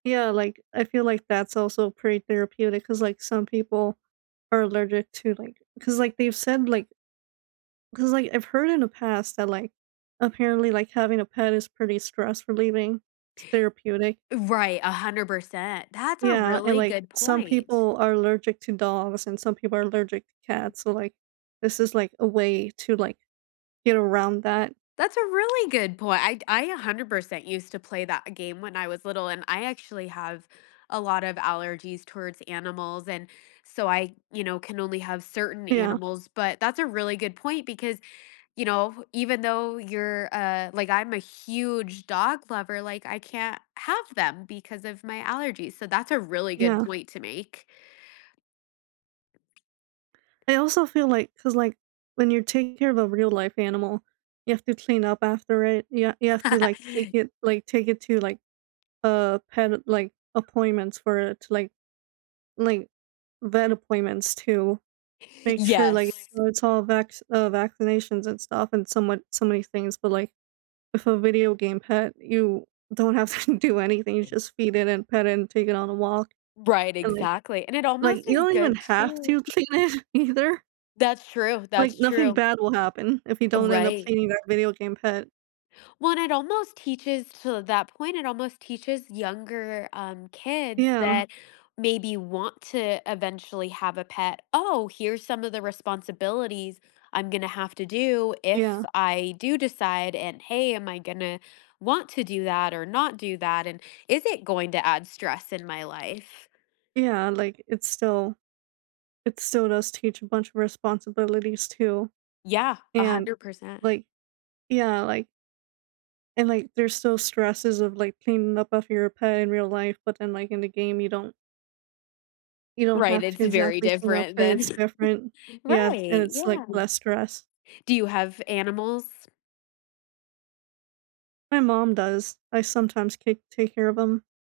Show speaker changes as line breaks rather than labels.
Yeah. Like, I feel like that's also pretty therapeutic 'cause, like, some people are allergic to, like 'cause, like, they've said, like 'cause, like, I've heard in the past that, like, apparently, like, having a pet is pretty stress relieving. It's therapeutic.
Right, 100%. That's a
Yeah. And,
really
like,
good
some
point.
people are allergic to dogs and some people are allergic to cats. So, like, this is, like, a way to, like, get around that.
That's a really good point. I'd I 100% used to play that game when I was little and I actually have a lot of allergies towards animals and so I, you know, can only have certain
Yeah.
animals, but that's a really good point because, you know, even though you're, uh like I'm a huge dog lover, like, I can't have them because of my allergies. So that's a really good
Yeah.
point to make.
I also feel like 'cause, like, when you're taking care of a real life animal, you have to clean up after it. You you have to, like, take it like, take it to, like, uh, pet, like, appointments for it to, like like, vet appointments to make sure, like,
Yes.
it's all vax uh, vaccinations and stuff and somewhat so many things. But, like, with a video game pet, you don't have to do anything. You
[unintelligible]
just feed it and pet it and take it on a walk.
Right.
And, like
Exactly. And it
like,
almost
you
is
don't even
good
have
to
to clean it either.
That's true,
Like,
that's
nothing
true.
bad will happen if you don't end up
Right.
cleaning that video game pet.
Well, and it almost teaches to that point, it almost teaches younger, um, kids
Yeah.
that maybe want to eventually have a pet, "Oh, here's some of the responsibilities I'm gonna have to do
Yeah.
if I do decide, and, hey am I gonna want to do that or not do that? And is it going to add stress in my life?"
Yeah. Like, it's still it's still does teach a bunch of responsibilities too.
Yeah. a
And,
hundred percent
like yeah, like and, like, there's still stresses of, like, cleaning up off your pet in real life. But then, like, in the game, you don't you don't
Right.
have
It's
to
very
exactly clean up
different
per.
then.
It's different. Yeah. And
Right.
it's, like,
Yeah.
less stress.
Do you have animals?
My mom does. I sometimes take take care of 'em.